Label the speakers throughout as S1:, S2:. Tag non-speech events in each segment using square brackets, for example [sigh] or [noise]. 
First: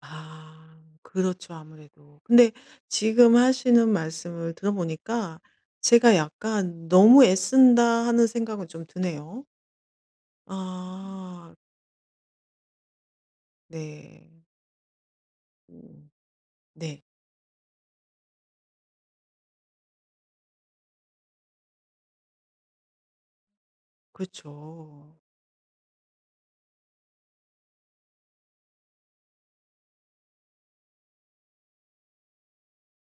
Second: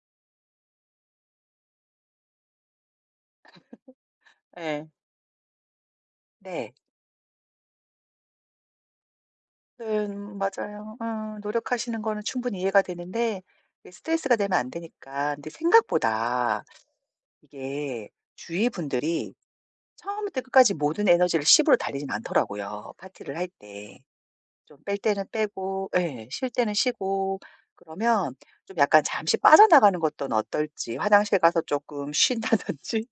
S1: 아. 그렇죠 아무래도. 근데 지금 하시는
S2: [laughs]
S1: 말씀을 들어
S2: 예.
S1: 보니까 제가
S2: 네.
S1: 약간 '너무 애쓴다.' 하는 생각은 좀 드네요.
S2: 네 음 맞아요. 어
S1: 아.
S2: 노력하시는 거는 충분히 이해가 되는데 이
S1: 네.
S2: 스트레스가 되면 안 되니까 근데
S1: 음.
S2: 생각보다
S1: 네.
S2: 이게 주위 분들이 처음부터 끝까지 모든 에너지를 10 으로 달리진 않더라고요 파티를 할 때. 좀 뺄
S1: 그렇죠.
S2: 때는 빼고 예. 쉴 때는 쉬고 그러면 좀 약간 잠시 빠져나가는 것 떤 어떨지 화장실 가서 쪼끔 쉰다든지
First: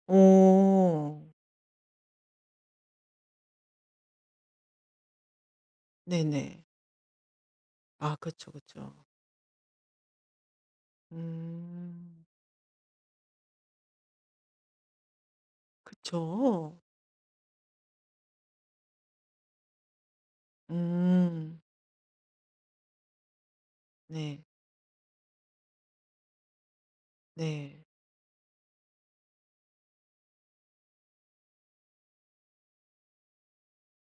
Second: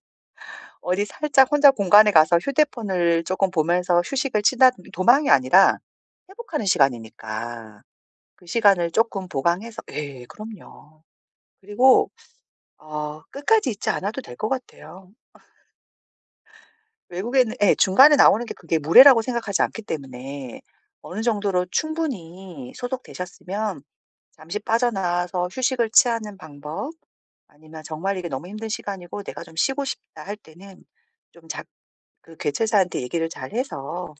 S2: 어디
S1: 어.
S2: 살짝 혼자 공간에 가서 휴대폰을 쪼끔 보면서 휴식을 치다든 도망이 아니라
S1: 네네.
S2: 회복하는 시간이니까
S1: 아
S2: 그
S1: 그쵸,
S2: 시간을
S1: 그쵸.
S2: 쪼끔 보강해서 예 그럼요. 그리고
S1: 음.
S2: [sucks teeth] 어 끝까지 있지 않아도 될 것 같아요.
S1: 그쵸.
S2: [laughs] 외국에는 예. 중간에 나오는 게 그게 무례라고 생각하지 않기 때문에 어느
S1: 음.
S2: 정도로 충분히 소통되셨으면
S1: 네.
S2: 잠시 빠져 나와서 휴식을 취하는 방법
S1: 네.
S2: 아니면 '정말 이게 너무 힘든 시간이고 내가 좀 쉬고 싶다.' 할 때는 좀 작 그 개최사한테 얘기를 잘해서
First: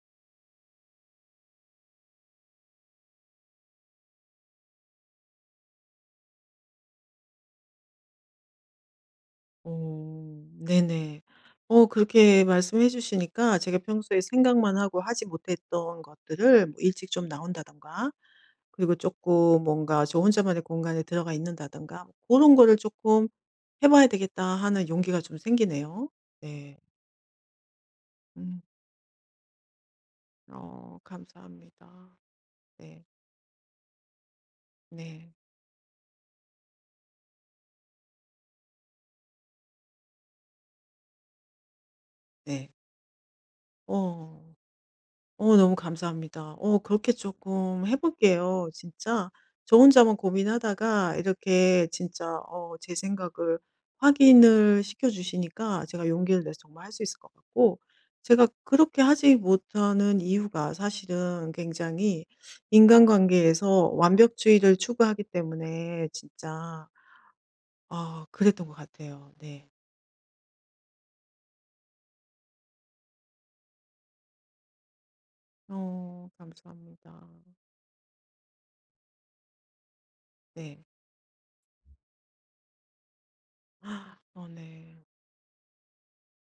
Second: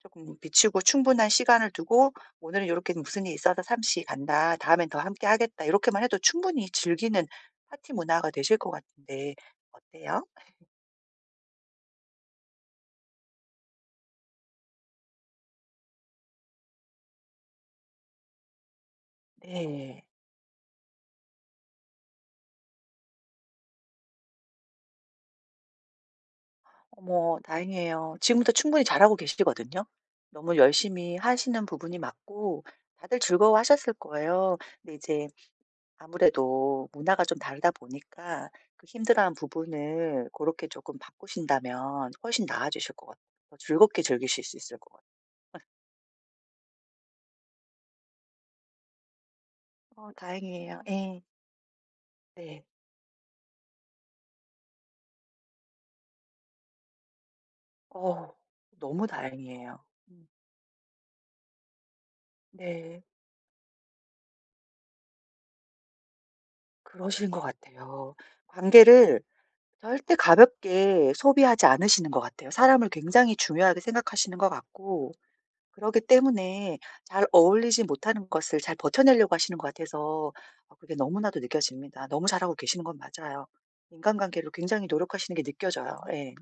S2: 쪼금 비추고 충분한 시간을 두고 "오늘은 요렇게 무슨 일이 있어서 잠시 간다. 다음엔 더 함께 하겠다." 요렇게만 해도 충분히 즐기는 파티 문화가 되실 것 같은데 어때요?
S1: 어
S2: [laughs]
S1: 네네. 어 그렇게 말씀해 주시니까 제가 평소에 생각만 하고 하지 못했던 것들을 일찍 좀 나온다든가 그리고 쪼끔
S2: 네.
S1: 뭔가 저 혼자만의 공간에 들어가 있는다든가 고런 거를 쪼끔 해 봐야 되겠다 하는 용기가 좀 생기네요. 네.
S2: 어머 다행이에요. 지금도
S1: 음.
S2: 충분히 잘 하고 계시거든요. 너무
S1: 어
S2: 열심히 하시는
S1: 감사합니다.
S2: 부분이 맞고
S1: 네.
S2: 다들 즐거워하셨을 거예요. 근데 이제
S1: 네.
S2: 아무래도 문화가 좀 다르다 보니까 그 힘들어하는 부분을 고렇게 쪼끔 바꾸신다면 훨씬
S1: 네.
S2: 나아지실 것 같 더 즐겁게
S1: 어.
S2: 즐기실 수 있을 것 같아요.
S1: 어
S2: [laughs]
S1: 너무 감사합니다. 어 그렇게 쪼끔 해 볼게요 진짜. 저
S2: 어
S1: 혼자만
S2: 다행이에요.
S1: 고민하다가
S2: 예.
S1: 이렇게 진짜
S2: 네.
S1: 어 제 생각을 확인을 시켜 주시니까 제가 용기를 내서 정말 할 수 있을 것 같고
S2: 어.
S1: 제가 그렇게
S2: 너무
S1: 하지
S2: 다행이에요.
S1: 못하는 이유가 사실은 굉장히
S2: 네.
S1: 인간관계에서 완벽주의를 추구하기 때문에 진짜
S2: 그러신 것 같아요.
S1: 아 그랬던 것
S2: 관계를
S1: 같아요. 네.
S2: 절대 가볍게 소비하지 않으시는 것 같아요. 사람을 굉장히 중요하게 생각하시는 것 같고 그러기
S1: 어.
S2: 때문에 잘
S1: 감사합니다.
S2: 어울리지 못하는 것을 잘 버텨내려고 하시는 것 같아서 아
S1: 네.
S2: 그게 너무나도 느껴집니다. 너무 잘하고 계시는 건 맞아요.
S1: [gasps] 어
S2: 인간관계를 굉장히
S1: 네.
S2: 노력하시는 게 느껴져요. 예.